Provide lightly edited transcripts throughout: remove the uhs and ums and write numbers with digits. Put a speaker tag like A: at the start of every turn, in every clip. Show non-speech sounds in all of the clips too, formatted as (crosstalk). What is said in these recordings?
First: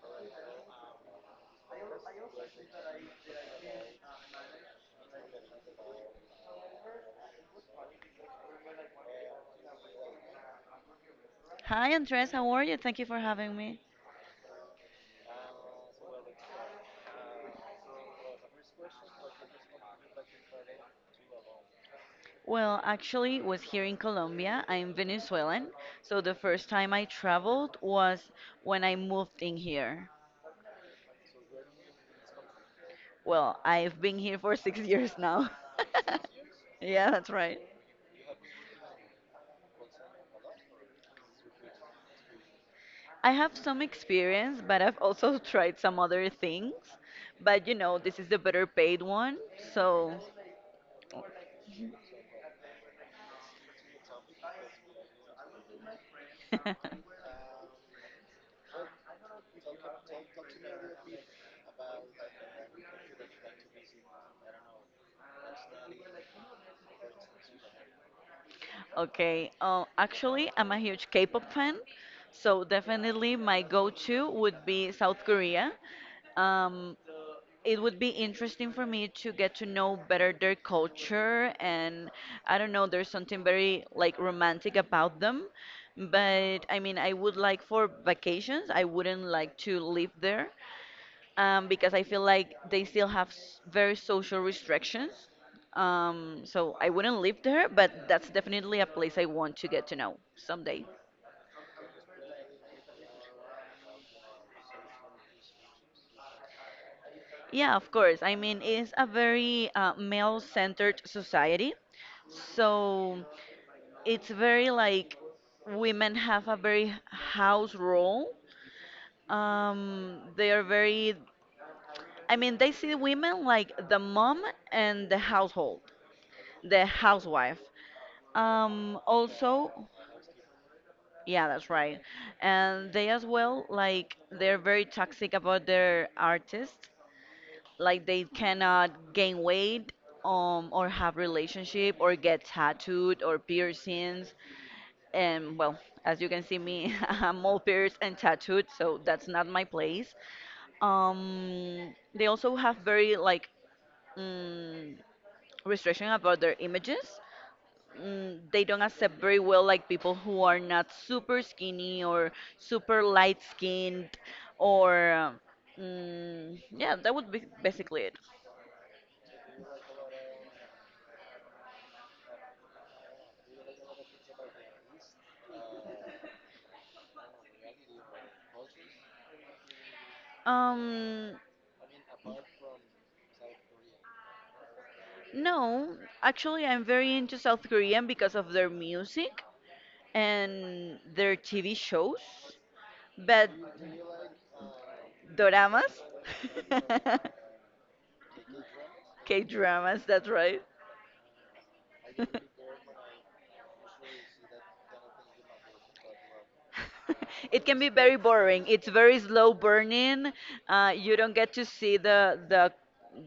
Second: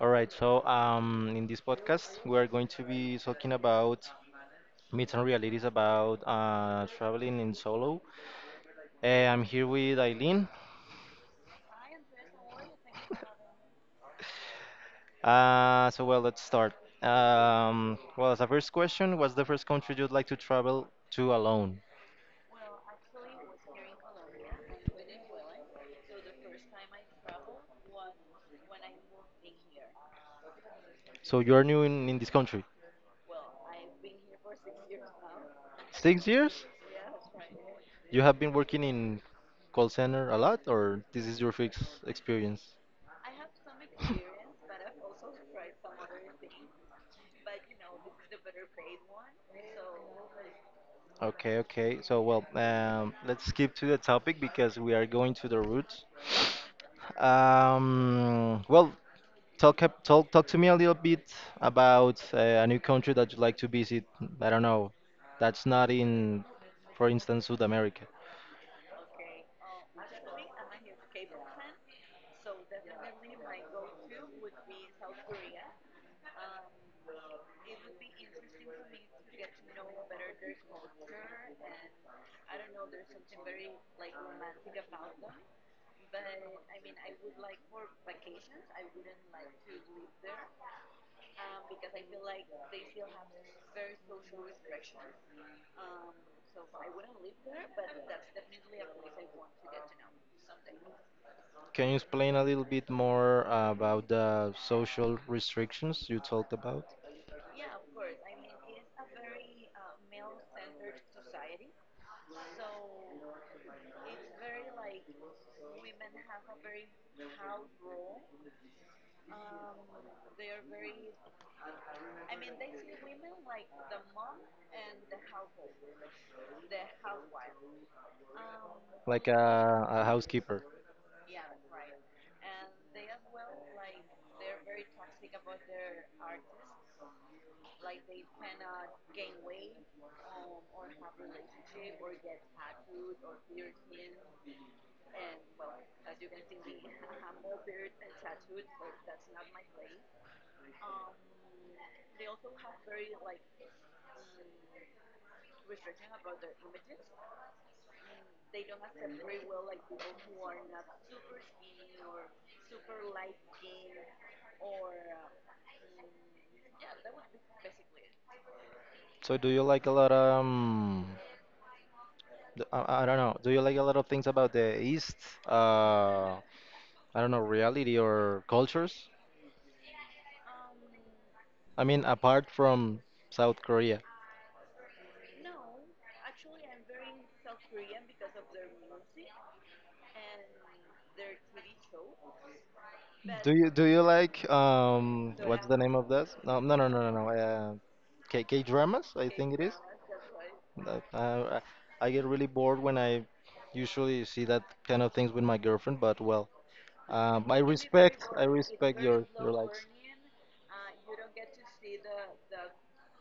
A: All right. So, in this podcast, we are going to be talking about myths and realities about traveling in solo. I'm here with Eileen.
B: Hi, Andres. How are you? Thank you for having me.
A: Let's start. As a first question, what's the first country you'd like to travel to alone?
B: Well, actually, was here in Colombia. I'm Venezuelan, so the first time I traveled was when I moved in here.
A: So, you're new in this country.
B: Well, I've been here for (laughs) 6 years now. (laughs)
A: 6 years?
B: Yeah, that's right.
A: You have been working in call center a lot, or this is your first experience?
B: I have some experience, but I've also (laughs) tried some other things. But this is the better paid one, so.
A: Okay. Let's skip to the topic because we are going to the roots.
B: (laughs)
A: Um, well, Talk to me a little bit about a new country that you'd like to visit. I don't know. That's not in, for instance, South America.
B: Okay. Actually, I'm a huge K-pop fan, so definitely my go-to would be South Korea. Um, it would be interesting for me to get to know better their culture, and I don't know, there's something very like romantic about them. But I mean, I would like for vacations, I wouldn't like to live there, because I feel like they still have very social restrictions. So I wouldn't live there, but that's definitely a place I want to get to know someday.
A: Can you explain a little bit more about the social restrictions you talked about?
B: Yeah, of course. I mean, it's a very male-centered society, so it's very like women have a very house role. They are very. I mean, they see women like the mom and the household, the housewife.
A: Like
B: Also,
A: a housekeeper.
B: yeah, that's right. And they as well, like, they're very toxic about their artists. Like, they cannot gain weight, or have relationship, or get tattooed or piercings. And well, as you can see me, (laughs) I'm all pierced and tattooed, so that's not my place. They also have very like mm, restriction about their images. They don't accept very well like people who are not super skinny or super light skinned or yeah, that would be basically it.
A: So, do you like a lot D- I don't know. Do you like a lot of things about the East? Uh, I don't know, reality or cultures?
B: um
A: I mean, apart from South Korea.
B: no, actually I'm very into South Korean because of their music and their TV shows, but
A: Do you like what's the
B: doramas.
A: name of that? No no no no no no.
B: (laughs)
A: K dramas, I
B: K
A: think it is.
B: dramas, that's right.
A: I get really bored when I usually see that kind of things with my girlfriend, but
B: (laughs)
A: I
B: It can be very
A: respect I
B: boring. It's
A: respect
B: very
A: your
B: slow
A: your likes.
B: burning. You don't get to see the the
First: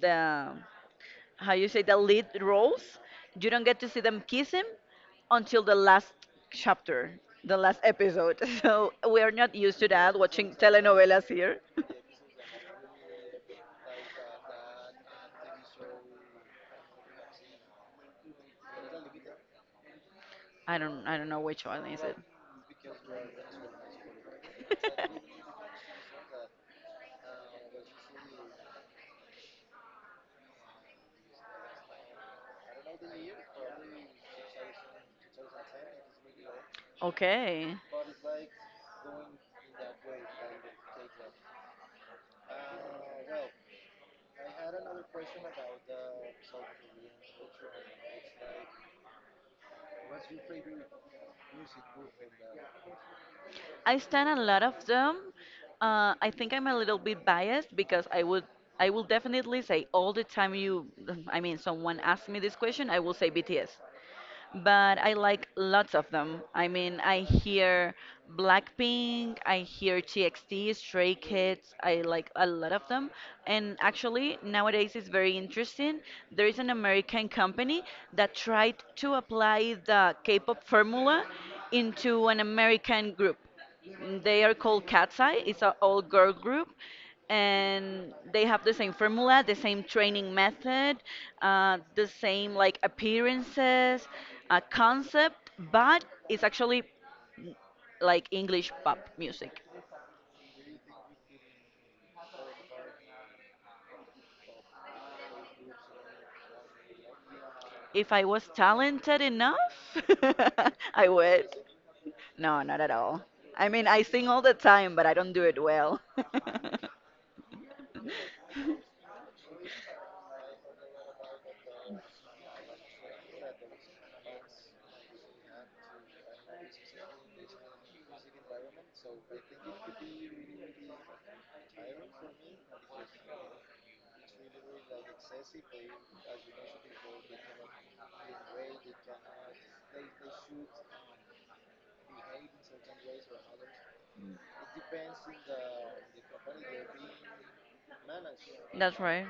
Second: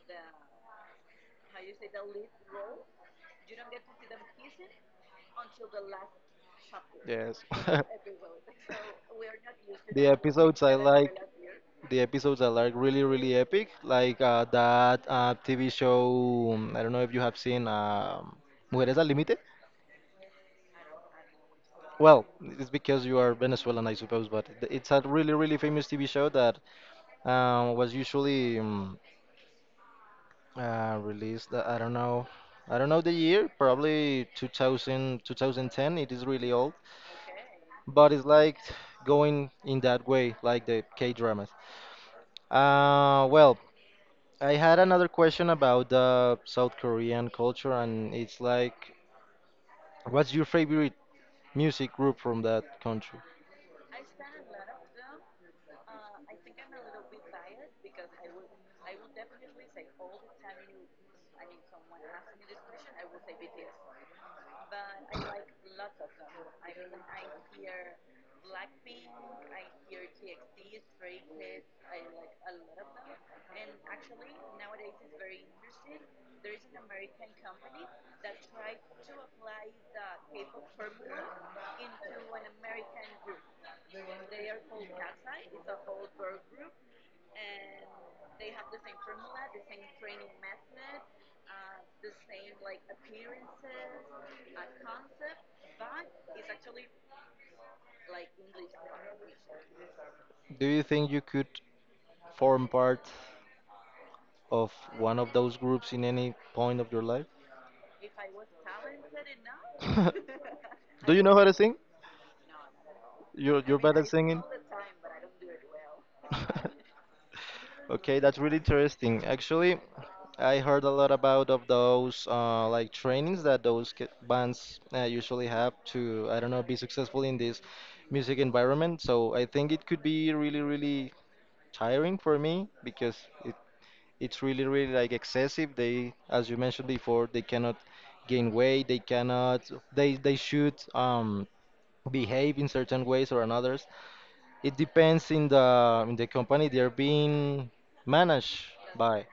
B: the how you say the lead roles. You don't get to see them kissing until the last chapter,
A: Yes.
B: the last
A: (laughs)
B: episode. (laughs) So we are not used to
A: the
B: that watching
A: episodes I like,
B: telenovelas here. (laughs)
A: the episodes I like really, really epic, like that TV show. I don't know if you have seen Mujeres al Límite.
B: I don't know which one is it.
A: Well, it's because you are Venezuelan, I suppose, but it's a really, really famous TV show that was usually released. I don't know the year, probably 2000, 2010. It is really old,
B: (laughs) Okay.
A: but it's like going in that way, like the K dramas. Uh, well, I had another question about the South Korean culture, and it's like, what's your favorite music group from that country?
B: I stand a lot of them. I think I'm a little bit biased because I will definitely say all the time you. (laughs) I mean, someone asks me this question, I will say BTS, but I like lots of them. I mean, I hear Blackpink, I hear TXT, Stray Kids, I like a lot of them. And actually, nowadays it's very interesting. There is an American company that tried to apply the K-pop formula into an American group. They are called Cat's Eye. It's an all girl group and they have the same formula, the same training method, the same like appearances, concept, but it's actually like English pop music.
A: Do you think you could form part of one of those groups in any point of your life?
B: If I was talented enough, (laughs)
A: (laughs)
B: I
A: Do you know how to
B: would.
A: sing?
B: No, not at all.
A: You're
B: I
A: you're
B: mean,
A: bad
B: I
A: at
B: sing
A: singing.
B: all the time, but I don't do it well. (laughs)
A: (laughs) Okay, that's really interesting. Actually, I heard a lot about of those like trainings that those bands usually have to, I don't know, be successful in this music environment. So I think it could be really, really tiring for me because it, it's really, really like excessive. They, as you mentioned before, they cannot gain weight. They cannot. They should behave in certain ways or another. It depends in the company they're being managed
B: That's
A: by.
B: right.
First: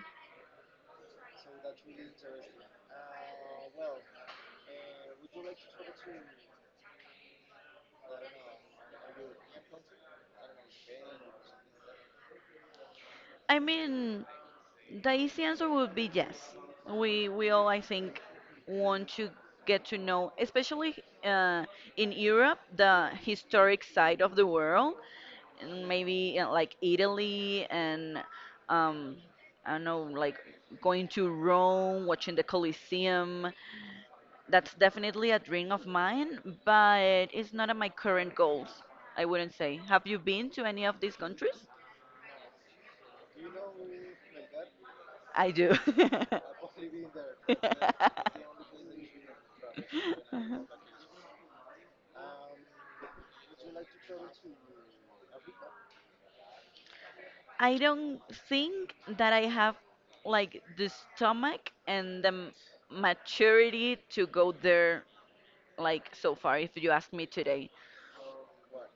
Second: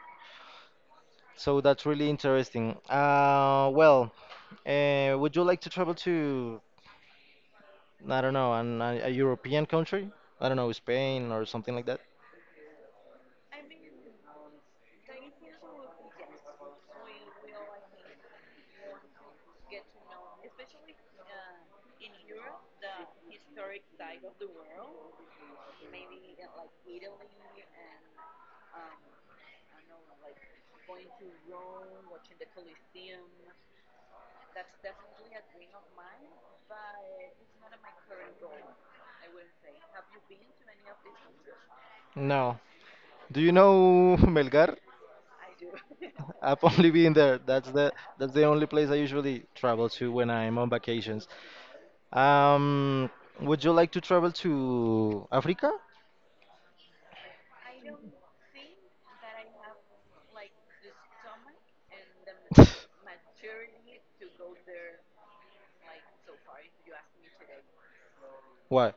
A: So that's really interesting. Would you like to travel to, I don't know, a European country? I don't know, Spain or something like that?
B: I mean, the easy answer would be yes. We all, I think, want to get to know, especially uh, in Europe, the historic side of the world, and maybe like Italy and, um, I don't know, like going to Rome, watching the Colosseum. That's definitely a dream of mine, but it's not on my current goals, I wouldn't say. Have you been to any of these countries?
A: No. Do you know (laughs) Melgar?
B: I do.
A: I've only been there. That's the
B: (laughs)
A: only place I usually travel to when
B: Uh-huh.
A: I'm on vacations. Um, would you like to travel to Africa?
B: I don't think that I have like the stomach
A: (laughs)
B: and the maturity to go there, like so far, if you ask me today.
A: Why?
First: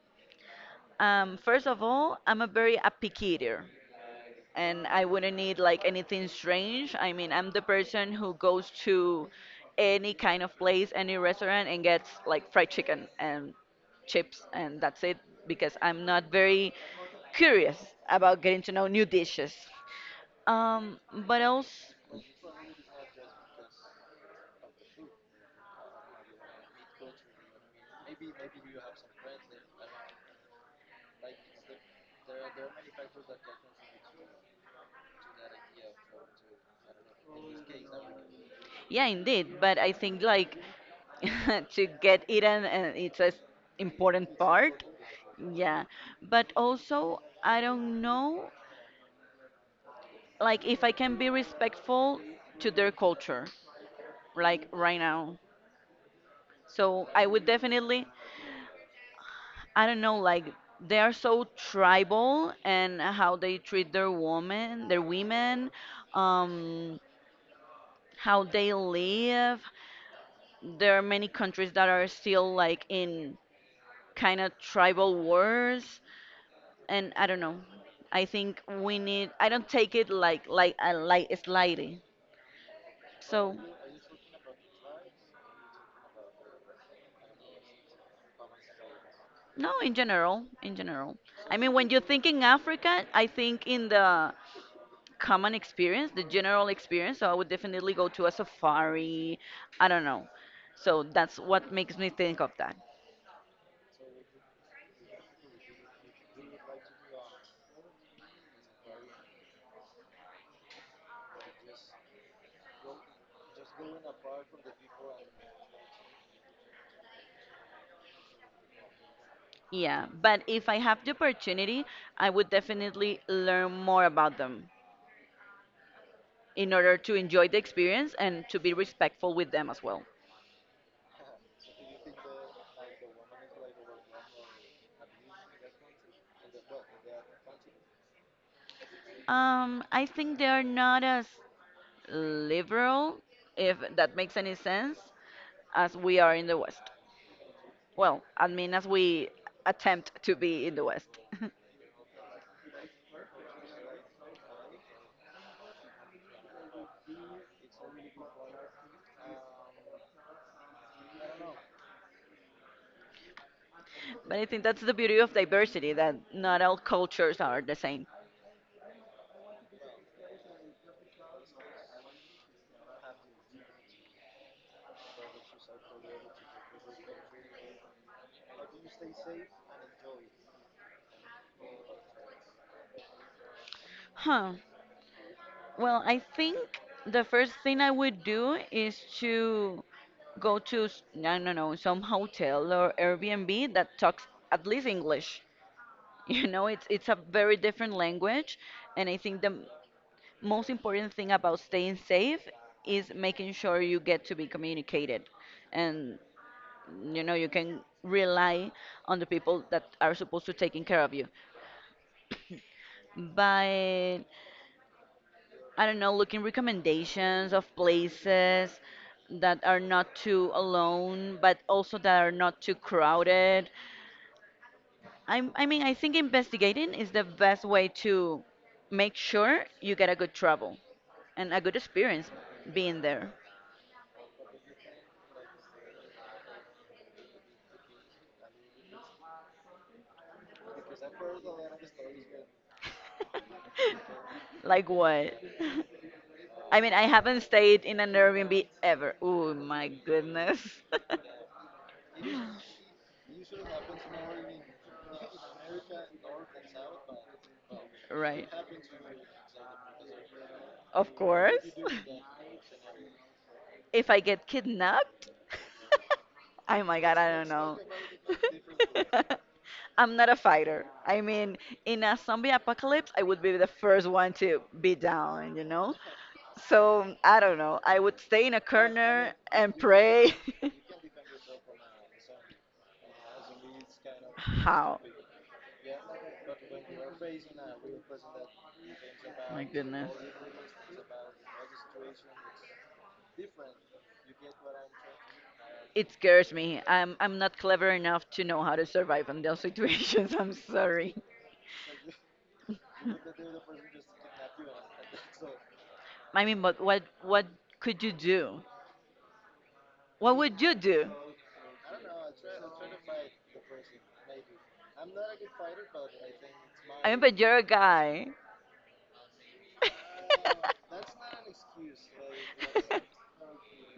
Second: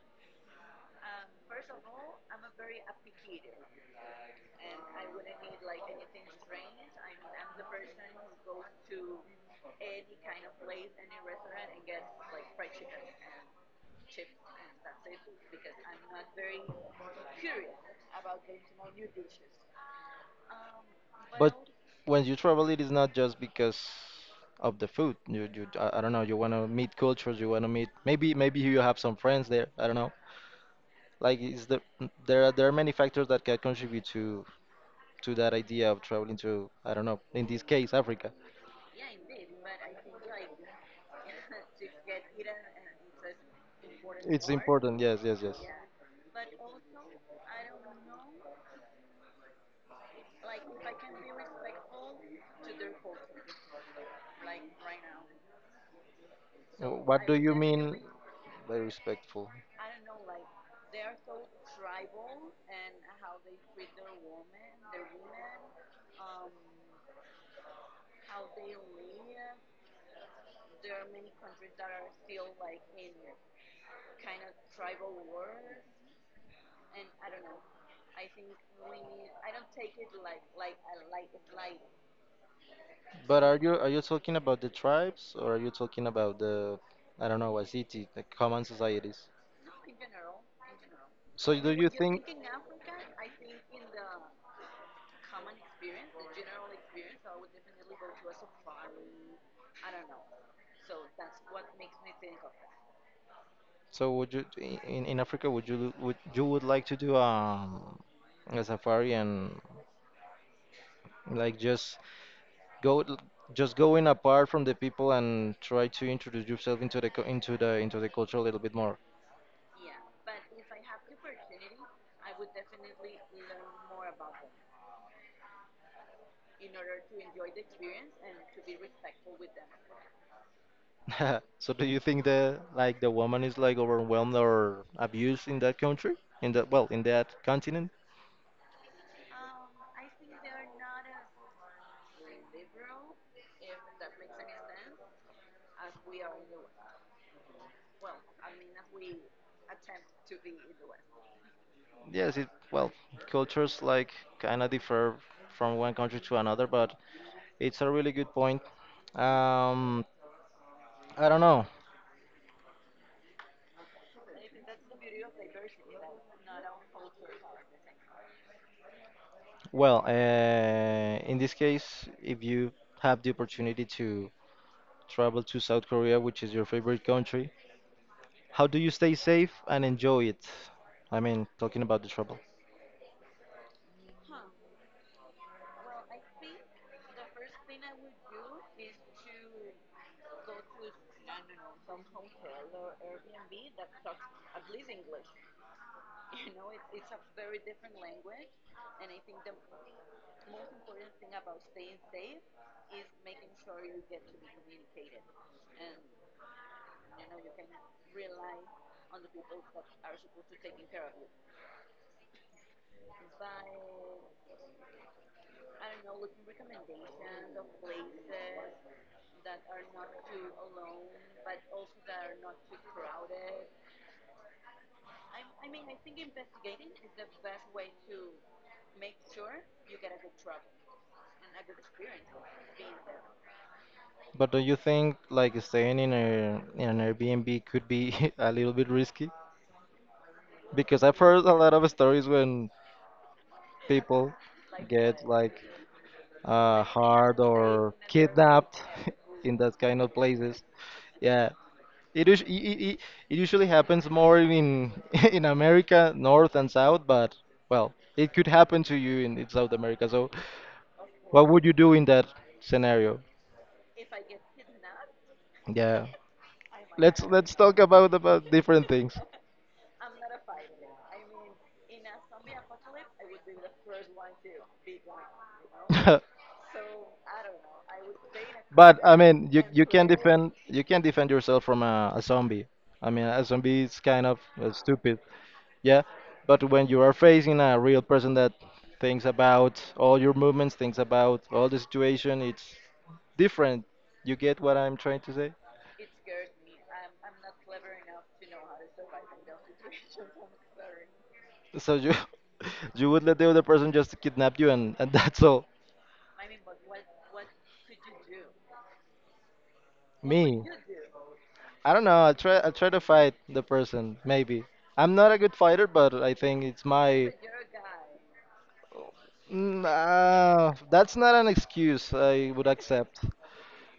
B: First of all, I'm a very a picky eater, and I wouldn't need like anything strange. I mean, I'm the person who goes to any kind of place, any restaurant, and gets like fried chicken and chips, and that's it, because I'm not very curious about getting to know new dishes. Um, but
A: But
B: else,
A: when you travel, it is not just because of the food. I, don't know. You want to meet cultures. You want to meet maybe, maybe you have some friends there. I don't know. Like, is the there are many factors that can contribute to that idea of traveling to I don't know. In this case, Africa.
B: yeah, indeed. But I think like (laughs) to get eaten, and it's an important
A: It's
B: part.
A: important. Yes, yes, yes.
B: Yeah, but also I don't know, like if I can be respectful to their culture, like right now. So I
A: What do
B: would
A: you mean
B: definitely,
A: by respectful?
B: I don't know, like they are so tribal and how they treat their women, um, how they live. There are many countries that are still like in kind of tribal wars, and I don't know. I think we need. I don't take it like like slightly.
A: But
B: So
A: are you talking about the tribes or are you talking about the I don't know, a city, the common societies?
B: no, in general, in general.
A: So
B: I
A: do
B: mean,
A: you
B: when you
A: think?
B: think in Africa, I think in the common experience, the general experience. So I would definitely go to a safari. I don't know. So that's what makes me think of that.
A: So would you in Africa would you would like to do a safari and like just go just going apart from the people and try to introduce yourself into the cu- into the culture a little bit more.
B: Yeah, but if I have the opportunity, I would definitely learn more about them in order to enjoy the experience and to be respectful with them as well.
A: (laughs) So do you think that like the woman is like overwhelmed or abused in that country? In that continent?
B: I think they are not as liberal, if that makes any sense, as we are in the West. Well, I mean, as we attempt to be in the West. (laughs)
A: Yes, it well, Cultures like kind of differ from one country to another, but it's a really good point. Um, I don't know.
B: But I think that's the beauty of diversity, that not all cultures are the same.
A: Well, in this case, if you have the opportunity to travel to South Korea, which is your favorite country, how do you stay safe and enjoy it? I mean, talking about the travel.
B: Huh. Well, I think the first thing I would do is to go to, I don't know, some hotel or Airbnb that talks at least English. (laughs) You know, it's a very different language, and I think the most important thing about staying safe is making sure you get to be communicated. And you know you can rely on the people that are supposed to taking care of you by, I don't know, looking recommendations of places that are not too alone but also that are not too crowded. I mean, I think investigating is the best way to make sure you get a good travel and a good experience being there.
A: But do you think like staying in a in an Airbnb could be (laughs) a little bit risky? Because I've heard a lot of stories when people
B: Like
A: get
B: what?
A: like
B: (laughs) I mean, I
A: hard
B: haven't stayed
A: or
B: in an Airbnb
A: kidnapped
B: ever.
A: (laughs)
B: Oh
A: in that
B: my
A: kind of
B: goodness.
A: places.
B: (laughs)
A: Yeah. It, us- I- It usually happens more in (laughs) in America, North and South, but well, it could
B: Right.
A: happen to you in South America. So,
B: Of
A: what would
B: course.
A: you do in that
B: (laughs)
A: scenario?
B: If I get kidnapped,
A: Yeah,
B: (laughs) oh my God,
A: let's
B: I don't
A: let's
B: know.
A: talk about different things.
B: (laughs) I'm not a fighter. I mean, in a zombie apocalypse, I would be the first one to be down, you know?
A: (laughs)
B: So I don't know. I would stay in a
A: But I
B: corner
A: mean,
B: and
A: you can
B: pray.
A: defend
B: (laughs)
A: you can defend yourself from a zombie. I mean, a zombie is kind of
B: How?
A: stupid. Yeah, but when you are facing a real person that thinks
B: My
A: about
B: goodness.
A: all your movements, thinks about all the situation, it's different. You get what I'm trying to say?
B: It scares me. I'm not clever enough to know how to survive in those situations. (laughs) I'm sorry.
A: So you (laughs) you would let the other person just kidnap you and (laughs) that's all.
B: I mean, but what could you do? What would
A: Me.
B: you do?
A: I don't know, I try to fight the person, maybe. I'm not a good fighter, but I think it's
B: I mean,
A: my
B: but you're a guy. (laughs)
A: That's not an excuse I would accept.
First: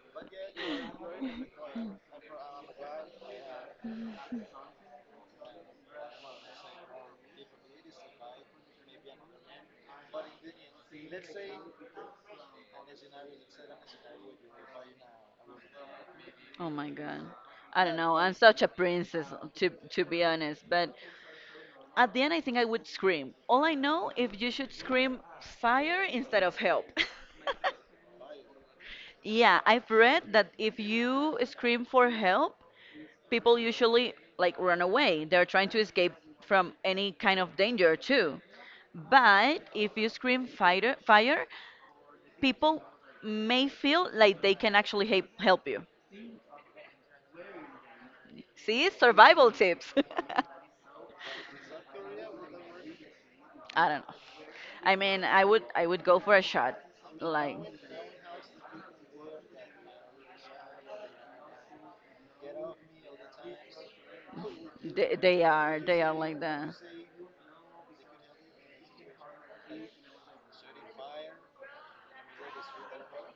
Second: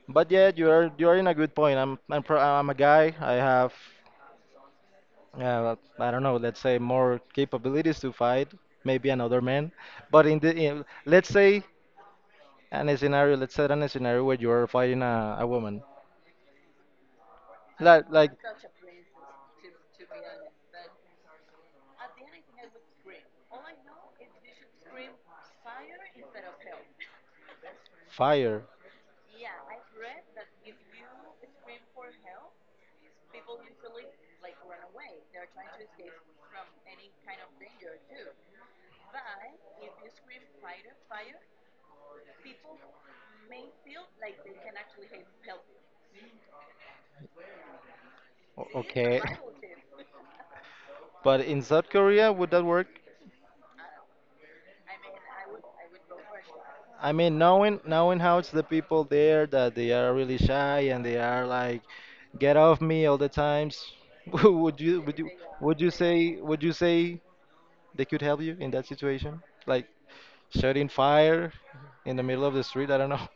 A: But yeah, you are in a good point. I'm a guy. I have I don't know, let's say more capabilities to fight maybe another man. But let's say an a scenario, let's set an a scenario where you're fighting a woman.
B: (laughs) Oh my God. I don't know.
A: Like
B: I'm such a princess, to be honest. But at the end, I think I would scream. All I know, if you should scream fire instead of help. (laughs)
A: fire.
B: Yeah, I've read that if you scream for help, people usually like run away. They're trying to escape from any kind of danger too. But if you scream fire, fire, people may feel like they can actually help you. See,
A: Okay.
B: survival
A: (laughs)
B: tips. (laughs)
A: But in South Korea, would that work?
B: I don't know. I mean, I would go for a shot.
A: I mean,
B: Like,
A: knowing how it's the people there that they are really shy and they are like, get off me all the times. (laughs) Would you would you
B: they are, they are like
A: would you
B: that.
A: say they could help you in that situation? Like setting fire in the middle of the street? I don't know.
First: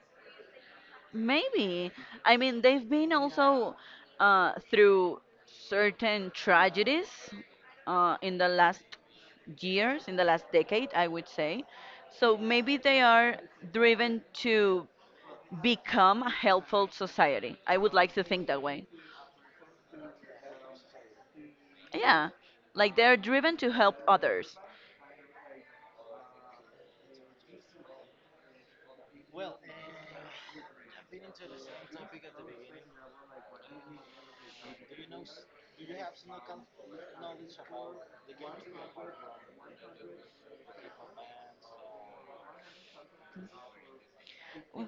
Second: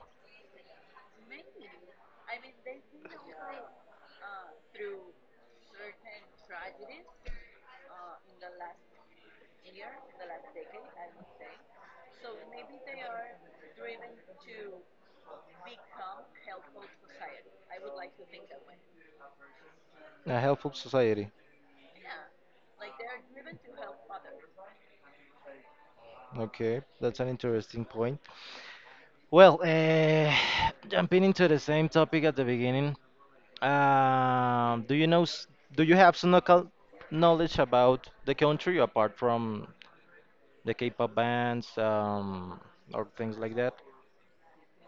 B: Maybe. I mean, they've been also through certain tragedies in the last years, in the last decade, I would say. So maybe they are driven to become a helpful society. I would like to think that way.
A: (laughs) A helpful society.
B: Yeah, like they're driven to help others.
A: Okay, that's an interesting point. Well, (sighs) jumping into the same topic at the beginning, do you know, do you have some local knowledge about the country apart from the K-pop bands or things like that?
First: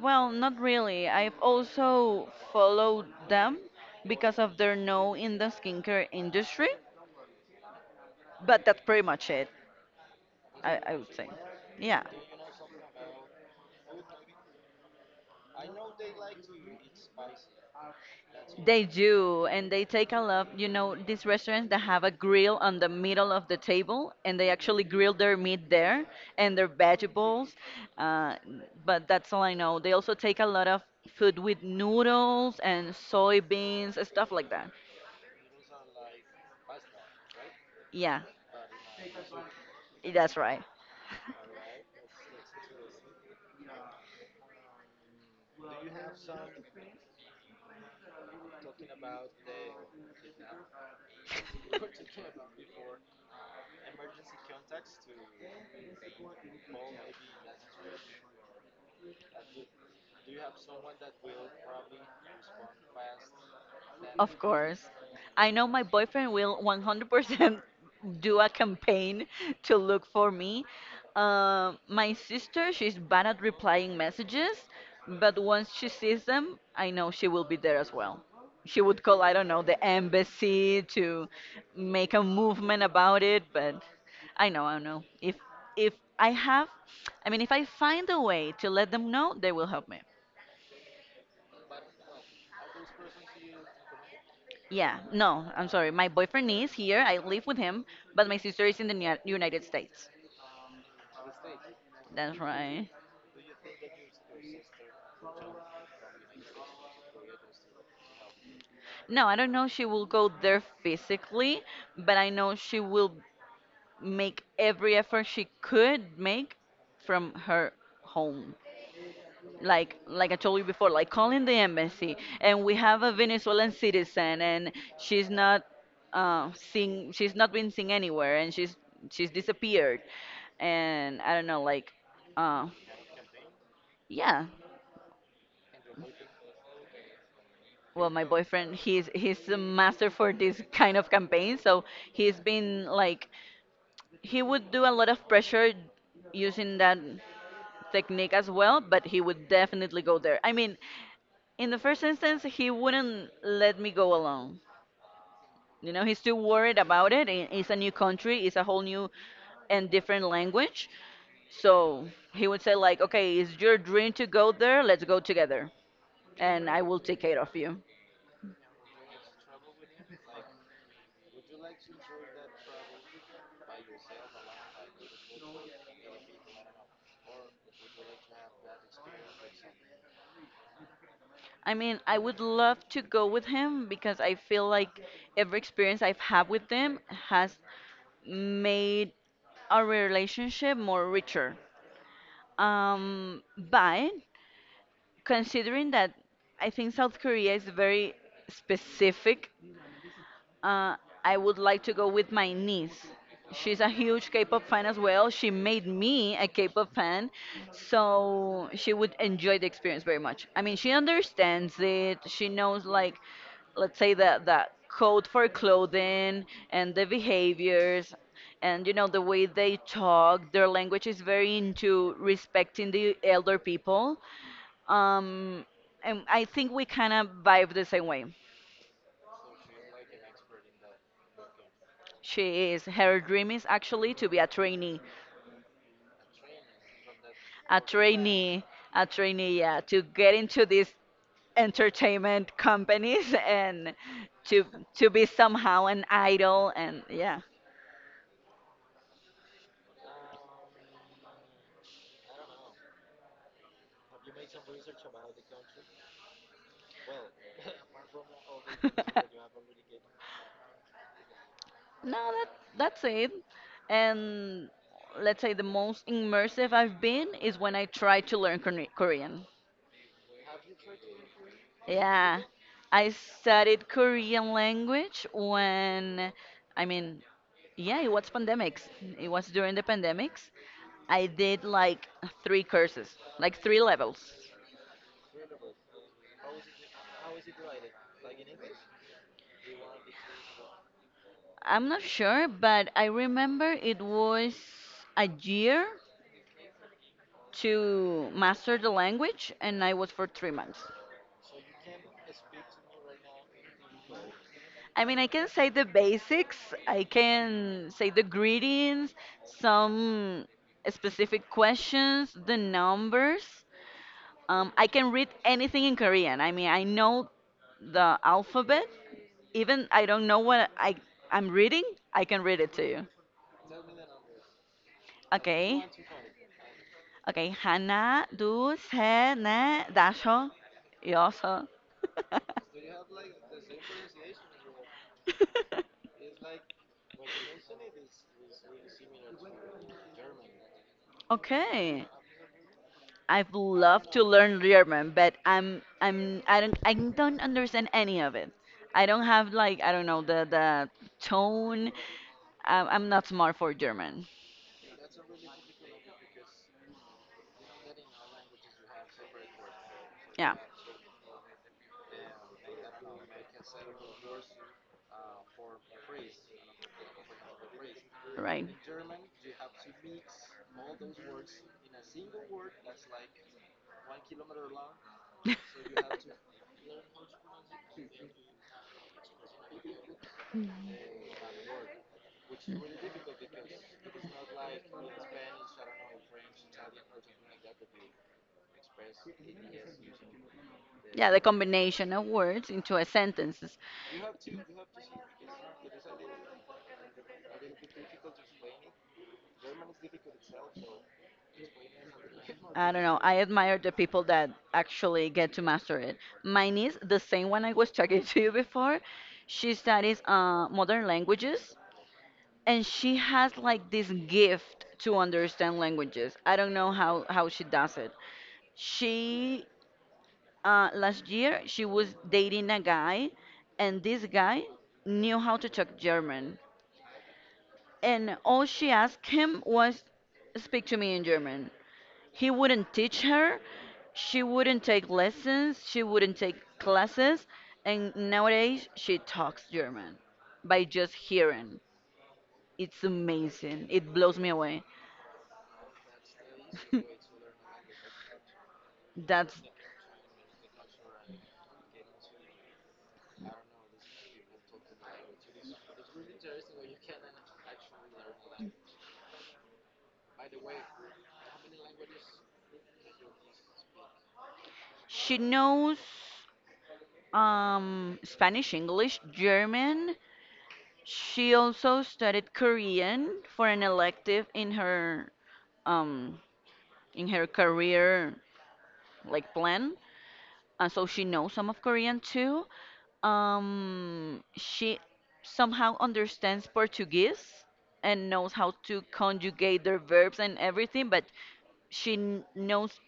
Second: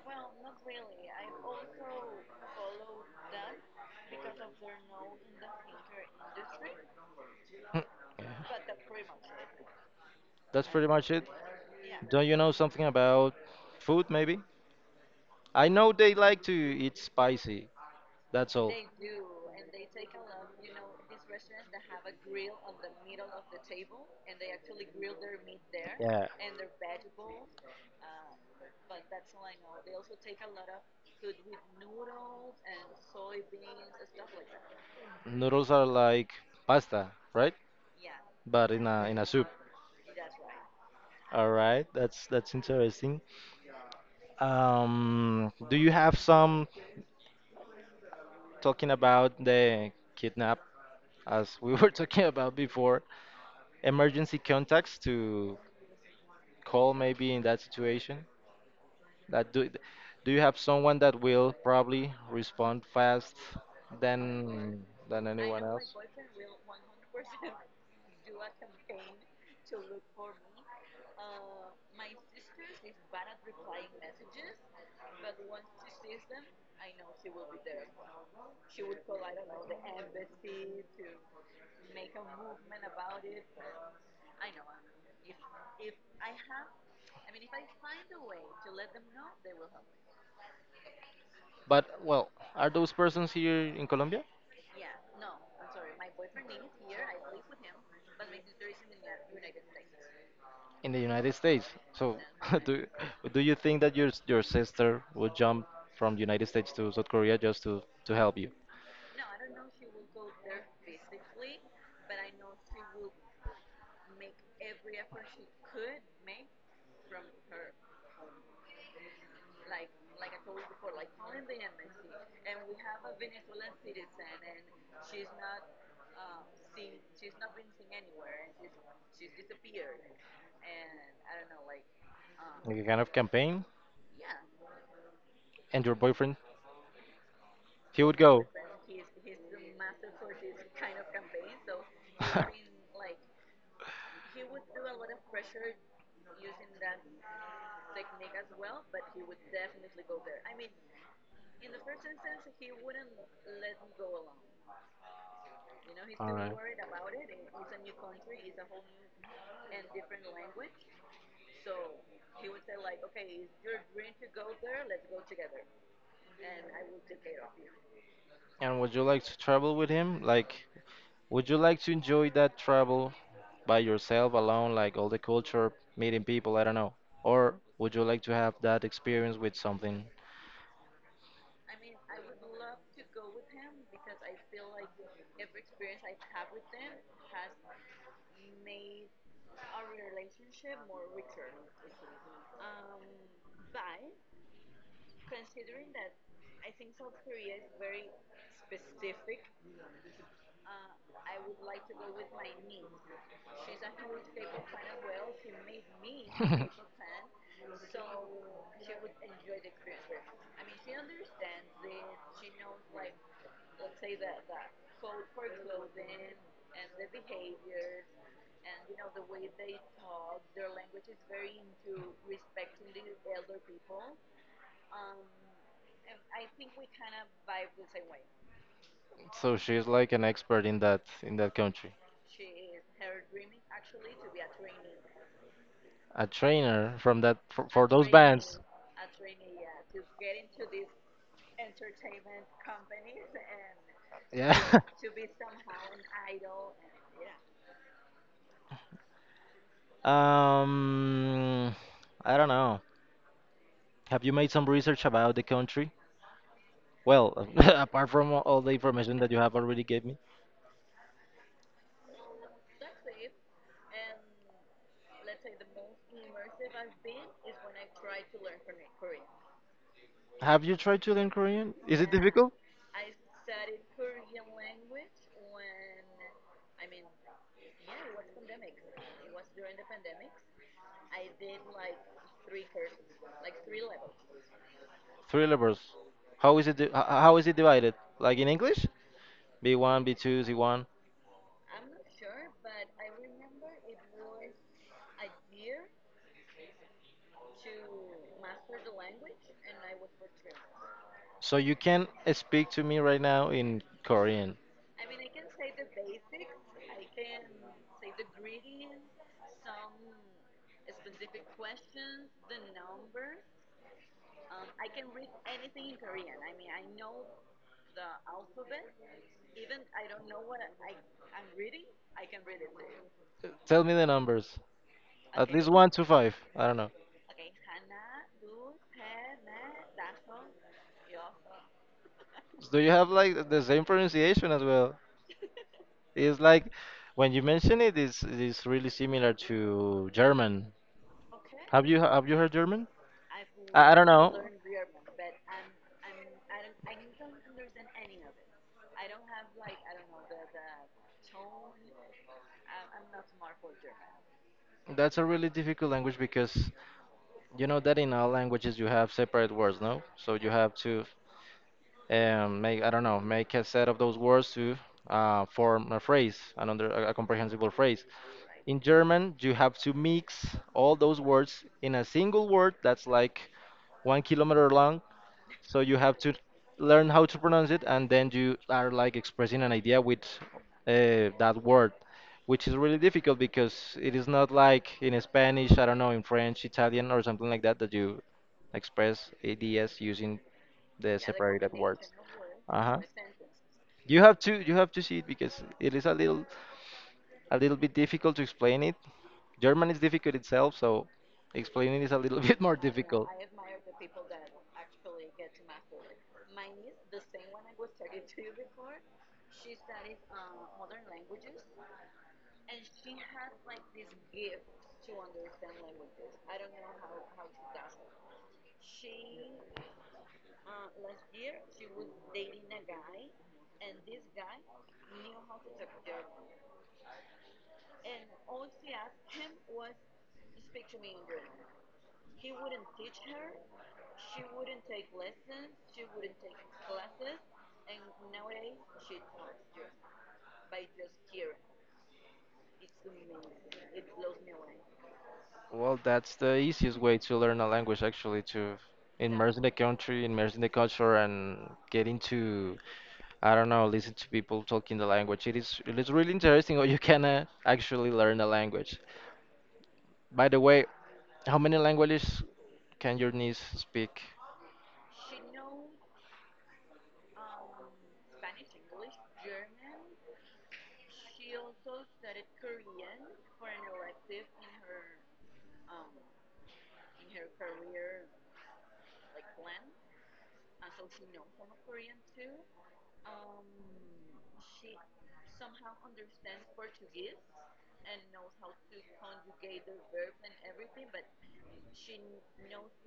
B: Well, not really. I've also followed them because of their know in the skincare industry,
A: (laughs) Hmm,
B: but that's pretty much it,
A: that's pretty
B: I
A: much
B: would
A: it.
B: say. Yeah.
A: Don't you know something about food, maybe? I know they like to eat spicy. That's all.
B: They do, and they take a lot. You know, these restaurants that have a grill on the middle of the table, and they actually grill their meat there
A: Yeah,
B: and their vegetables. Uh, but that's all I know. They also take a lot of food with noodles and soybeans and stuff like that.
A: noodles are like pasta, right?
B: Yeah,
A: But in a soup.
B: that's right.
A: All right, that's interesting. Do you have some talking about the kidnap, as we were (laughs) talking about before, emergency contacts to call maybe in that situation? That do you have someone that will probably respond fast
B: Of course.
A: than
B: I
A: anyone
B: know my
A: else?
B: boyfriend will 100% (laughs) do a campaign to look for me. My sister, she's bad at replying messages, but once she sees them, I know she will be there as well. She would call, I don't know, the embassy to make a movement about it, but I know, I know. If I have, I mean, if I find a way to let them know, they will help me.
A: But well, are those persons here in Colombia?
B: Yeah, no, I'm sorry. My boyfriend is here. I live with him, but my sister is in the United States.
A: In the United States. So
B: That's
A: (laughs) do
B: right.
A: do you think that your sister would jump from the United States to South Korea just to help you?
B: No, I don't know if she will go there physically, but I know she will make every effort she could make from her home. Like I told you before, like calling the embassy, and we have a Venezuelan citizen and she's not seen, she's not been seen anywhere and she's disappeared and I don't know like uh.
A: Like a kind of campaign?
B: Yeah.
A: And your boyfriend, he
B: Well,
A: would
B: my
A: go.
B: boyfriend, he's a master for this kind of campaign, so he's
A: (laughs)
B: been like, he would do a lot of pressure using that technique as well, but he would definitely go there. I mean, in the first instance, he wouldn't let me go alone. You know, he's
A: All
B: too
A: right.
B: worried about it. It's a new country, it's a whole new and different language. So he would say like, "Okay, it's your dream to go there. Let's go together, and I will take care of you."
A: And would you like to travel with him? Like, would you like to enjoy that travel by yourself alone, like all the culture, meeting people, I don't know? Or would you like to have that experience with something,
B: I mean, I would love to go with him because I feel like every experience I've had with them has made our relationship more richer. But considering that I think South Korea is very specific uh, I would like to go with my niece. She's a huge K-pop fan as well. She made me a
A: (laughs)
B: K-pop fan, so she would enjoy the experience very much. I mean, she understands it. She knows like, let's say the code for clothing and the behaviors, and you know the way they talk. Their language is very into respecting the elder people. Um, and I think we kind of vibe the same way.
A: so she's like an expert in that country.
B: She is. Her dream is actually to be a trainee,
A: A trainer from that
B: a
A: for those bands.
B: trainee, a trainee, yeah, to get into these entertainment companies (laughs) and
A: Yeah.
B: to
A: (laughs)
B: to be somehow an idol and yeah.
A: Um, I don't know. Have you made some research about the country? Well, (laughs) apart from all the information that you
B: (laughs)
A: have already gave me,
B: No, that's it. And let's say the most immersive I've been is when I tried to learn Korean.
A: have you tried to learn Korean? Is it
B: Yeah,
A: difficult?
B: I studied Korean language when, I mean, yeah, it was pandemics. It was during the pandemics. I did like three courses, like three levels.
A: Three levels. How is it? How is it divided? Like in English? B1, B2, C1.
B: I'm not sure, but I remember it was a year to master the language, and I was for 3 months.
A: So you can speak to me right now in Korean.
B: I mean, I can say the basics. I can say the greetings, some specific questions, the numbers. I can read anything in Korean. I mean, I know the alphabet. Even I don't know what I'm reading. I can read it to you.
A: Tell me the numbers. At least
B: Okay.
A: one to five. I don't know.
B: Okay. 하나, 둘, 셋, 넷, 다섯, 여섯. (laughs)
A: Do you have like the same pronunciation as well? It's like when you mention it, it's really similar to German.
B: Okay.
A: Have you heard German?
B: I've
A: I don't
B: loved to
A: know.
B: learn German, but I don't understand any of it. I don't have like I don't know the tone. I'm not smart for German.
A: That's a really difficult language because you know that in all languages you have separate words, no? So you
B: Yeah,
A: have to make I don't know make a set of those words to form a phrase, another a comprehensible phrase.
B: right.
A: In German, you have to mix all those words in a single word that's like 1 kilometer long. So you have
B: (laughs)
A: to learn how to pronounce it, and then you are like expressing an idea with that word, which is really difficult because it is not like in Spanish, I don't know, in French, Italian, or something like that, that you express ideas using the
B: Yeah, the
A: separated words.
B: combination of words into
A: Uh-huh.
B: a sentences.
A: You have to see it because it is a little bit difficult to explain it. German is difficult itself, so explaining is a little (laughs) bit more
B: I don't know.
A: difficult.
B: I admire the people that actually get to master it. My niece, the same one I was (laughs) talking to you before, she studies modern languages and she has like this gift to understand languages. I don't know how she does it. She, last year, she was dating a guy and this guy knew how to talk German. And all she asked him was, speak to me in German. He wouldn't teach her. She wouldn't take lessons. She wouldn't take classes. And nowadays, she talks German by just hearing. It's amazing. It blows me away.
A: Well, that's the easiest way to learn a language, actually, to
B: (laughs)
A: immerse
B: That's
A: in the country, immerse in the culture, and get into, I don't know, listen to people talking the language. It is really interesting how you can actually learn a language. By the way, how many languages can your niece speak
B: she knows Spanish, English, German. She also studied Korean for an elective um, in her career like plan. And so she knows some of Korean too. She somehow understands Portuguese and knows how to conjugate their verbs and everything, but knows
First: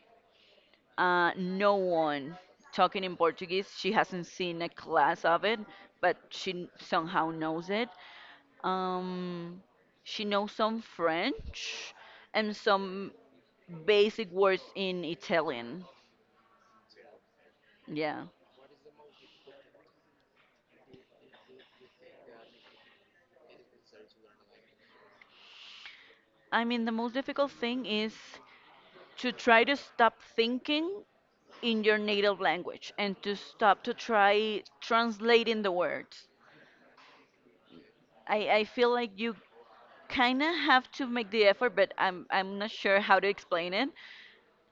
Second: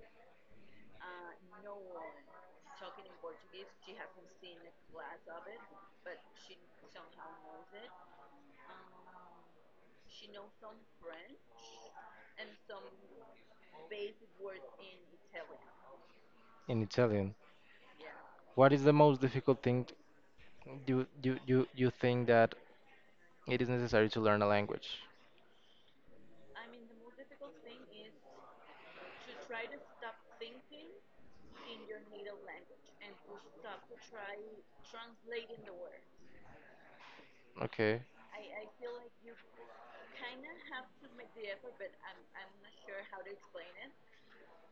B: no one talking in Portuguese. She hasn't seen a class of it, but somehow knows it. Um, she knows some French and some basic words in Italian.
A: in Italian?
B: Yeah.
A: What is the most difficult thing you think that it is necessary to learn a language?
B: I mean, the most difficult thing is to try to stop thinking in your native language and to stop to try translating the words.
A: Okay.
B: I feel like you kind of have to make the effort, but I'm not sure how to explain it,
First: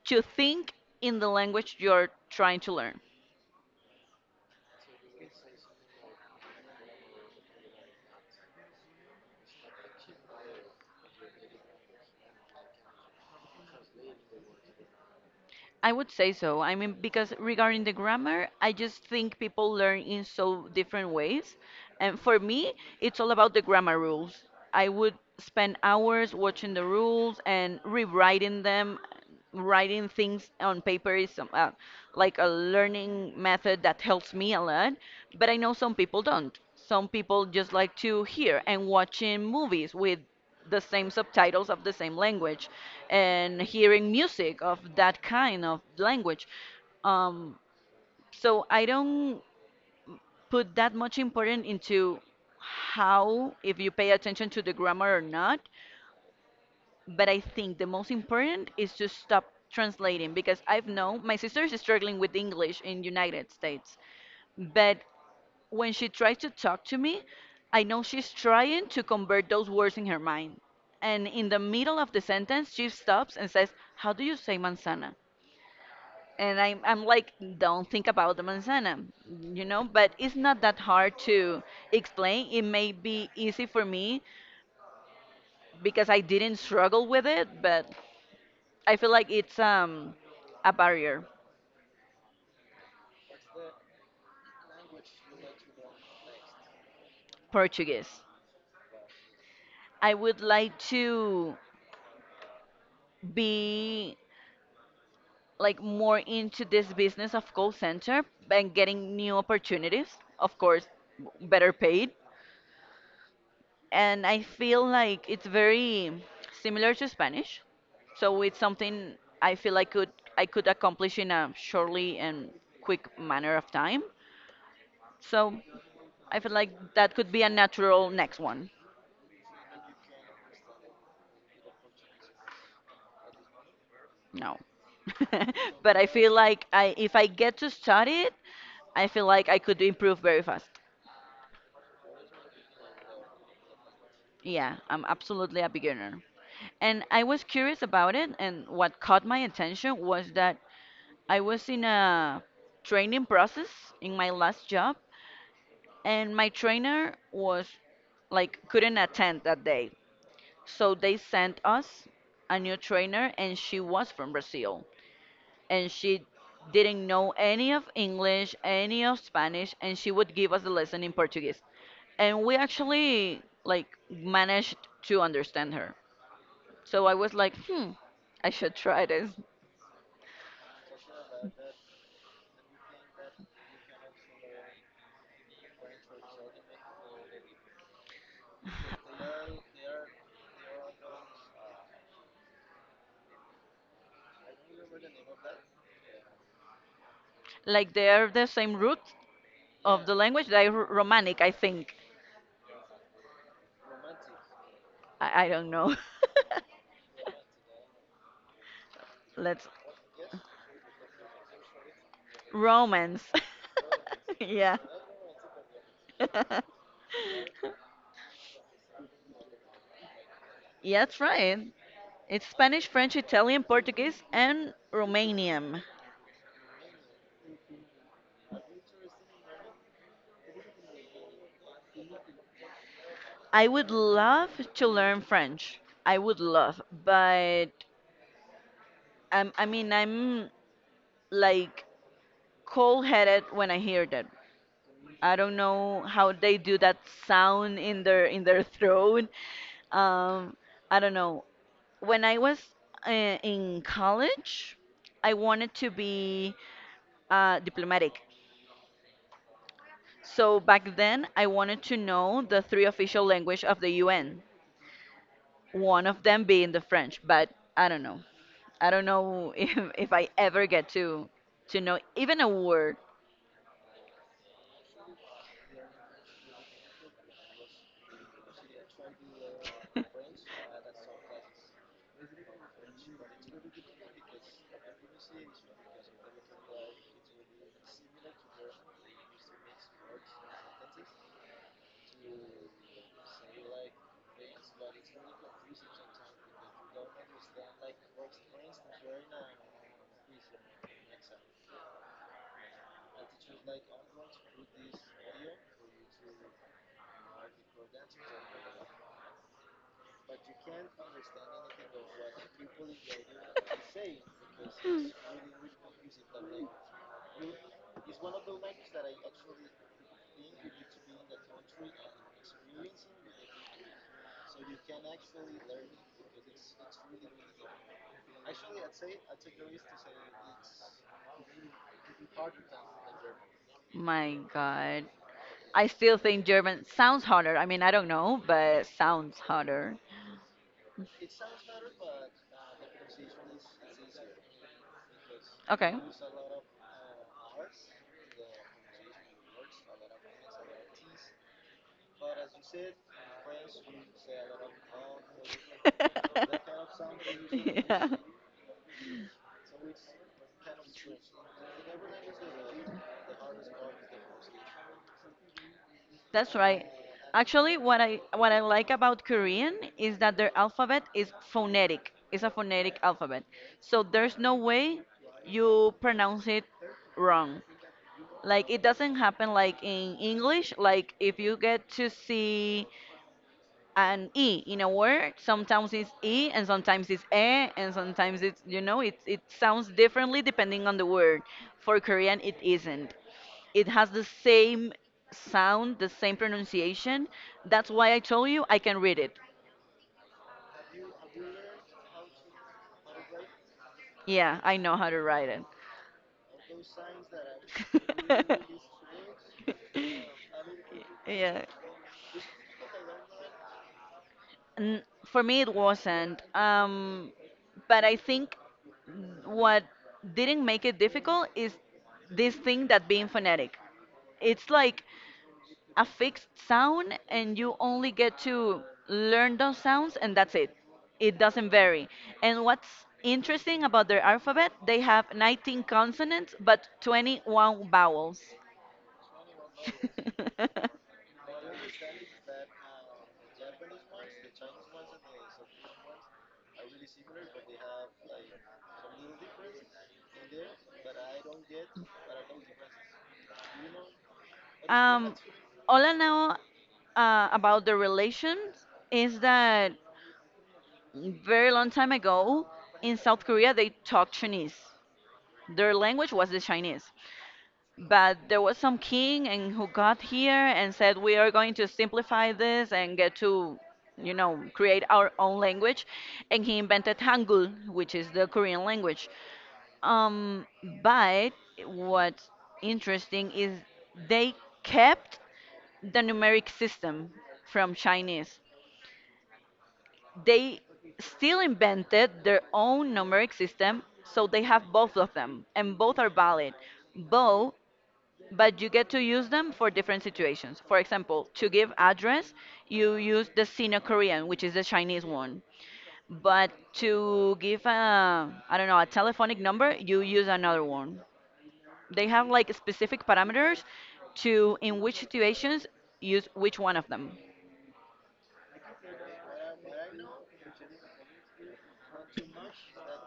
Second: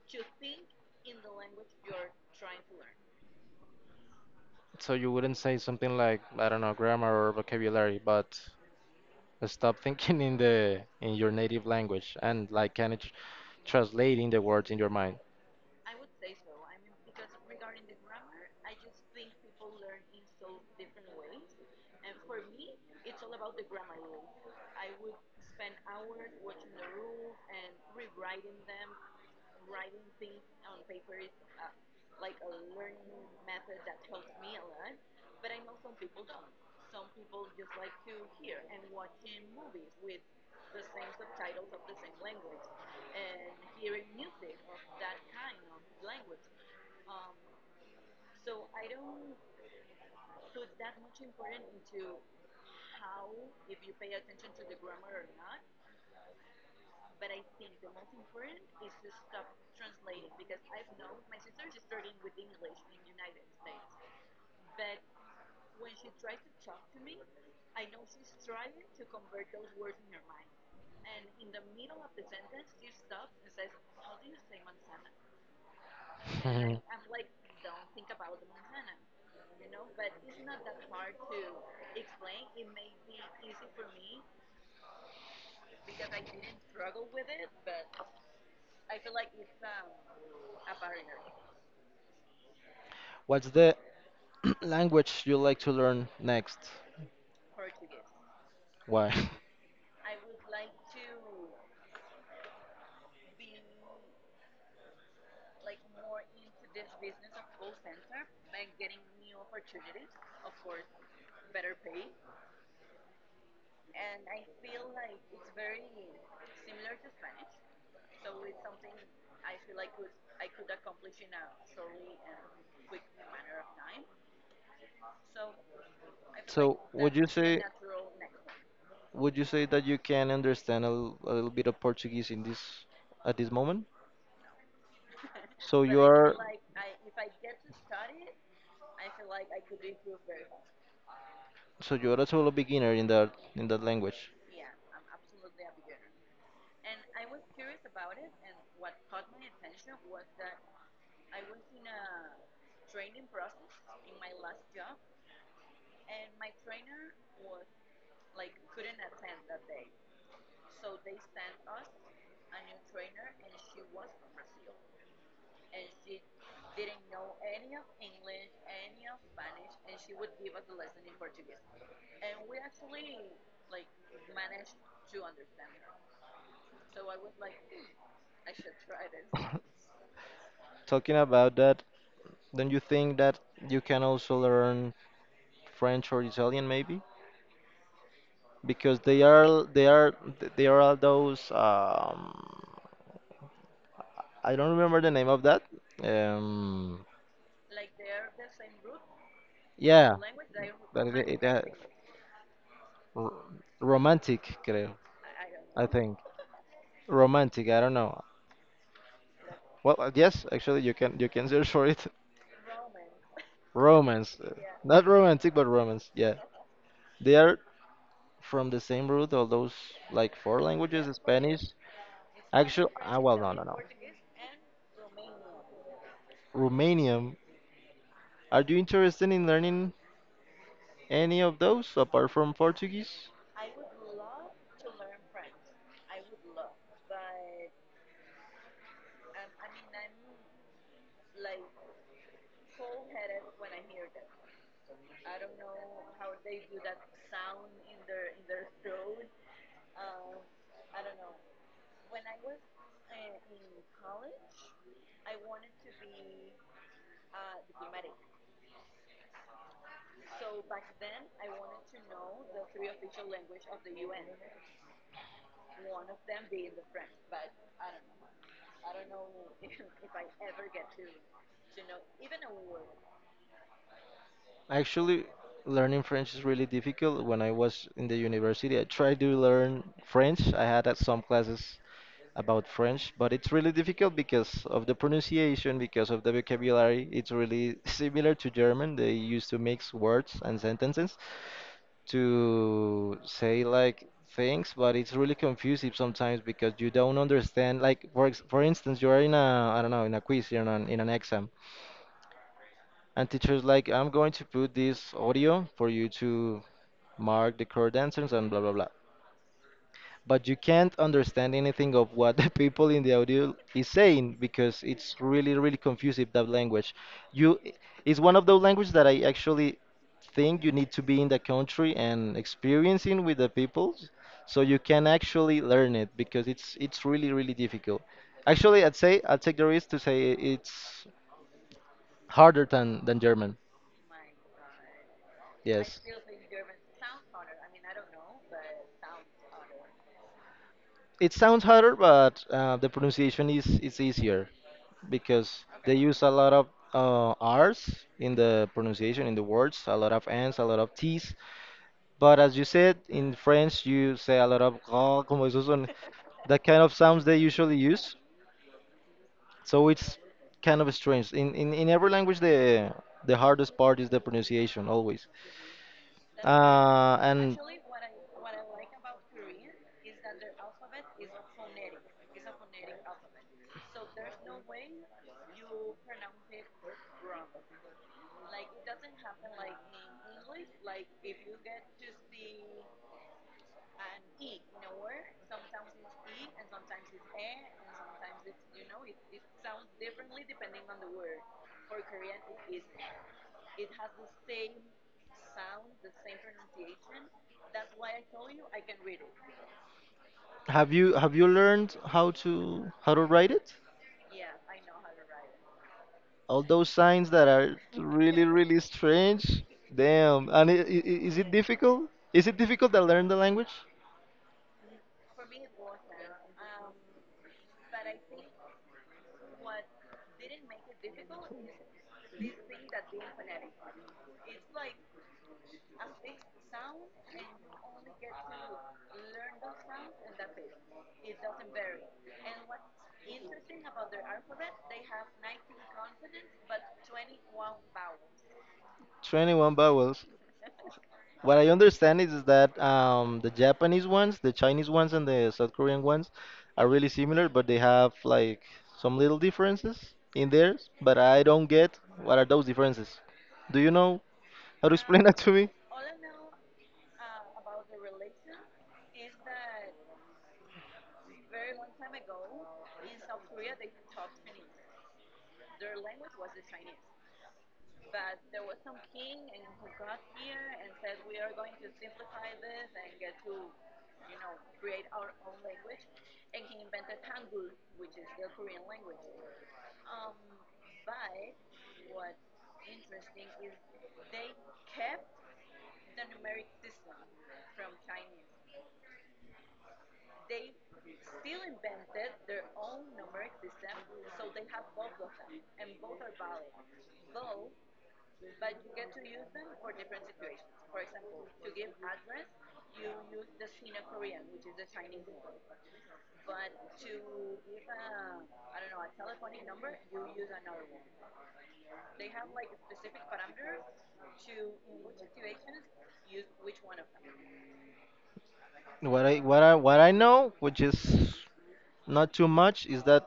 B: to think in the language you're trying to learn.
A: So you wouldn't say something like, I don't know, grammar or vocabulary, but stop thinking in the in your native language and like kind of translating the words in your mind.
B: I would say so. I mean, because regarding the grammar, I just think people learn in so different ways. And for me, it's all about the grammar rules. I would spend hours watching the rules and rewriting them. Writing things on paper is some, like a learning method that helps me a lot, but I know some people don't. Some people just like to hear and watching movies with the same subtitles of the same language and hearing music of that kind of language. Um, so I don't put that much importance into how, if you pay attention to the grammar or not, but I think the most important is to stop translating because I've known my sister is struggling with English in United States, but when she tries to talk to me, I know she's trying to convert those words in her mind. And in the middle of the sentence, she stops and says, how do you say manzana? And I'm like,
A: (laughs)
B: don't think about the manzana, you know? But it's not that hard to explain. It may be easy for me because I didn't struggle with it, but I feel like it's a barrier,
A: What's the (clears throat) language you like to learn next?
B: Portuguese.
A: Why? (laughs)
B: I would like to be like more into this business of call center and getting new opportunities, of course, better paid. And I feel like it's very similar to Spanish. So it's something I feel I could accomplish in a shortly and quick manner of time. So I feel like
A: So would
B: that
A: you
B: could be a
A: say
B: natural next one.
A: would you say that you can understand a little bit of Portuguese in this at this moment?
B: No. (laughs)
A: (laughs) So
B: But
A: you
B: I feel
A: are
B: like I if I get to study it, I feel like I could improve very fast.
A: so you are a total beginner in that language.
B: Yeah, I'm absolutely a beginner. And I was curious about it, and what caught my attention was that I was in a training process in my last job, and my trainer was like couldn't attend that day. So they sent us a new trainer, and she was from Brazil, and she didn't know any of English, any of Spanish, and she would give us the lesson in Portuguese. And we actually like managed to understand her, so I was like, hmm, I should try this.
A: (laughs) Talking about that, don't you think that you can also learn French or Italian maybe, because they are all those I don't remember the name of that. Um,
B: Like they're the same root of the
A: yeah,
B: language. They're
A: that
B: Romanic, I think.
A: r- romantic, creo,
B: I don't
A: I
B: know.
A: think. Romantic, I don't know.
B: (laughs) Let's
A: Well, yes, actually, you can search for it.
B: Romance.
A: (laughs) Romance,
B: (laughs) Yeah.
A: not romantic, but romance. Yeah,
B: (laughs)
A: they are from the same root. All those like four
B: Yeah,
A: languages:
B: that's right.
A: Spanish.
B: It's Spanish,
A: Actually,
B: French,
A: ah, well,
B: Italian,
A: no.
B: Portuguese, and Romanian.
A: Romanian. Are you interested in learning any of those apart from Portuguese?
B: I would love to learn French. I would love, but I'm like cold-headed when I hear that I don't know how they do that sound in their (laughs) throat. Um, I don't know. When I was in college, I wanted to be diplomatic. So back then, I wanted to know the three official language of the UN. One of them being the French, but I don't know. I don't know (laughs) if I ever get to know even a word.
A: Actually, learning French is really difficult. When I was in the university, I tried to learn French. I had some classes about French, but it's really difficult because of the pronunciation, because of the vocabulary. It's really (laughs) similar to German. They used to mix words and sentences to say like things, but it's really confusing sometimes because you don't understand. Like for instance, you are in a I don't know in a quiz, you're in an exam, and teacher's like, I'm going to put this audio for you to mark the correct answers and blah blah blah. But you can't understand anything of what (laughs) the people in the audio is saying because it's really really confusing that language. You it's one of those languages that I actually think you need to be in the country and experiencing with the people so you can actually learn it because it's really really difficult. Actually, I'd take the risk to say it's harder than German.
B: My God. I
A: Yes.
B: still think German sounds harder. I mean, I don't know, but sounds harder.
A: It sounds harder, but the pronunciation is easier because they
B: Okay.
A: use a lot of R's in the pronunciation in the words, a lot of N's, a lot of T's. But as you said in French, you say a lot of "gras", como esos son, (laughs) that kind of sounds they
B: (laughs)
A: usually
B: Yeah,
A: use. So it's kind of strange. In every language, the hardest part is the pronunciation always.
B: that's right.
A: And
B: Actually, what I like about Korean is that their alphabet is phonetic. It's a phonetic alphabet, so there's no way you pronounce it wrong. Like it doesn't happen like in English. Like if you get to see an e in a word, sometimes it's e and sometimes it's e and sometimes it's, you know, it sounds differently depending on the word. For Korean, it isn't. It has the same sound, the same pronunciation. That's why I told you I can read it.
A: have you learned how to write it?
B: Yeah, I know how to write it.
A: All those signs that are really really strange. Damn. And
B: (laughs)
A: is it
B: Yeah.
A: difficult? Is it difficult to learn the language?
B: For me, it wasn't. But I think what didn't make it difficult is this thing that being phonetic. It's like a fixed sound, and you only get to learn those sounds, and that's it. It doesn't vary. And what's interesting about their alphabet, they have 19 consonants but 21 vowels.
A: 21 vowels.
B: (laughs)
A: What I understand is, that the Japanese ones, the Chinese ones, and the South Korean ones are really similar, but they have like some little differences in theirs. But I don't get what are those differences. Do you know how to explain (laughs)
B: um,
A: that to me?
B: all I know about the relations is that very long time ago in South Korea they talked Chinese, their language was the Chinese. But there was some king and who got here and said we are going to simplify this and get to, you know, create our own language, and he invented Hangul, which is the Korean language. Um but what's interesting is they kept the numeric system from Chinese. They still invented their own numeric system, so they have both of them and both are valid, both, but you get to use them for different situations. For example, to give address, you use the Sino Korean, which is the Chinese one. But to give a, I don't know, a telephonic number, you use another one. They have like specific parameters to in which situations use which one of them.
A: What I know, which is not too much, is that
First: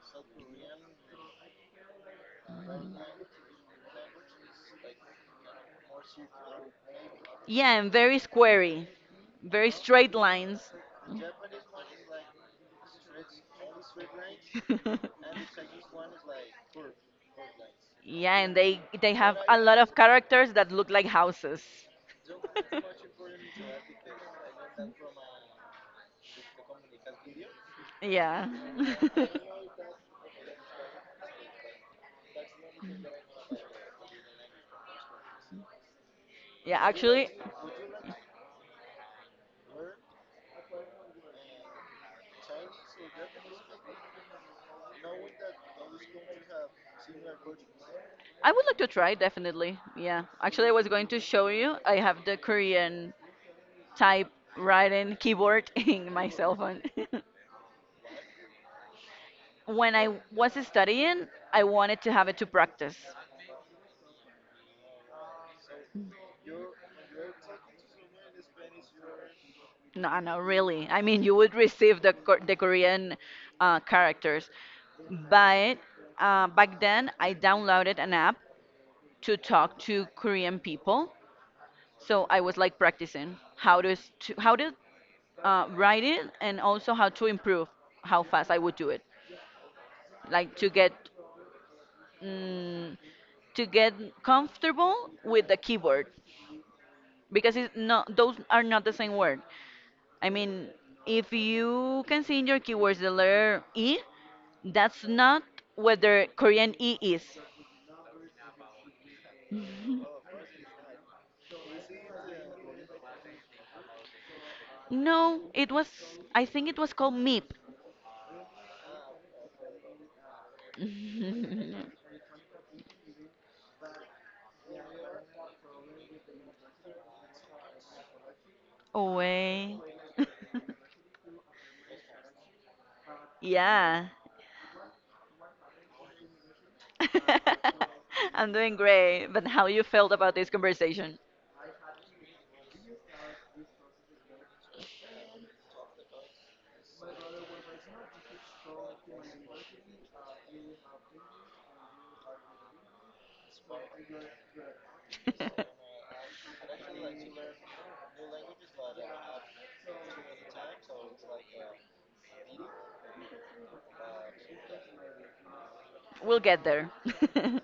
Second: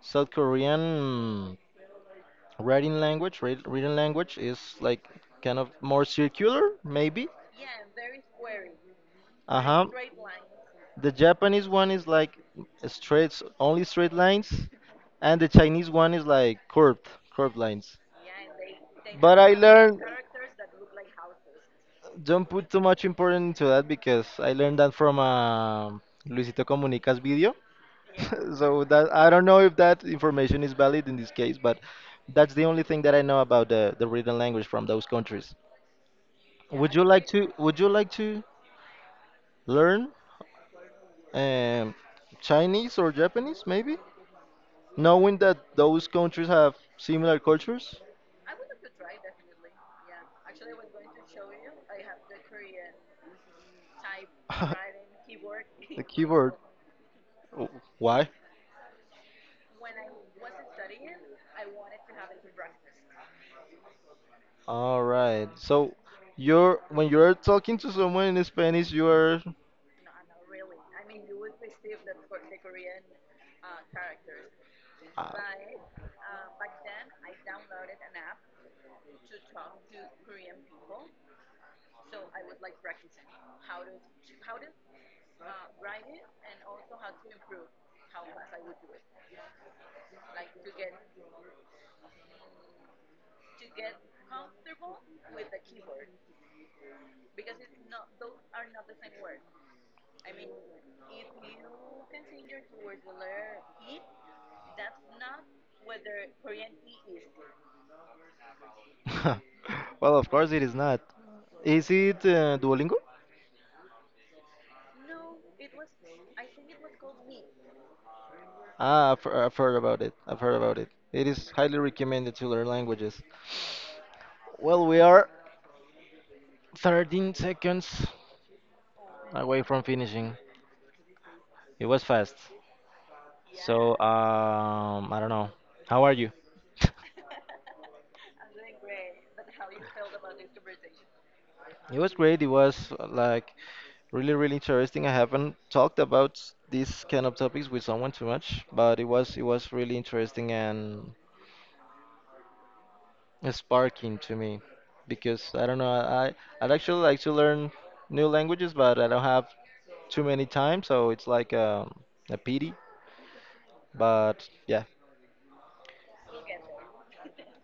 A: South Korean writing language, written language is like kind of more circular, maybe.
B: Yeah, and very squarey,
A: Uh
B: very
A: huh.
B: straight lines.
A: The Japanese one is like straight, only straight lines, and the Chinese one is like curved, curved lines.
B: (laughs) Yeah, and they have
A: But I
B: a lot of
A: learned
B: characters that look like houses.
A: don't put too much
B: (laughs)
A: importance into that because I learned that from Luisito Comunica's video.
B: Yeah.
A: (laughs) So that
B: (laughs)
A: I don't know if that information is valid in this case, but that's the only thing that I know about the written language from those countries.
B: Yeah,
A: Would you like
B: actually
A: to would you like to learn um, Chinese or Japanese, maybe, knowing that those countries have similar cultures?
B: I would like to try definitely. Yeah. Actually I was going to show you. I have the Korean type writing
A: (laughs)
B: keyboard (laughs)
A: The
B: in my
A: keyboard.
B: cell phone.
A: Oh, why?
B: (laughs) When I was studying, I wanted to have it to practice.
A: All right. So you're when you're talking to someone in Spanish, you are.
B: No, no, really. I mean, you would receive the Korean characters,
A: Uh,
B: but back then I downloaded an app to talk to Korean people. So I was like practicing how to s- to how to write it and also how to improve how fast I would do it, like to get mm, to get comfortable with the keyboard because it's not those are not the same word. I mean, if you can see in your keywords the letter E, that's not what the Korean E is.
A: (laughs) well, of course it is not. Is it Duolingo?
B: No, it was, I think it was called MEEP.
A: Ah, I've heard about it. I've heard about it. It is highly
B: (laughs)
A: recommended to learn languages. Well, we are 13 seconds away
B: Away.
A: from finishing.
B: (laughs)
A: It was fast. So,
B: Yeah.
A: I don't know. How are you? (laughs)
B: (laughs) I'm doing great, but how you felt about this conversation?
A: It was great. It was like really, really interesting. I haven't talked about these kind of topics with someone too much, but it was really interesting and sparking to me because I don't know. I I'd actually like to learn new languages, but I don't have too many time, so it's like a pity. But yeah,
B: (laughs) We'll get there. (laughs)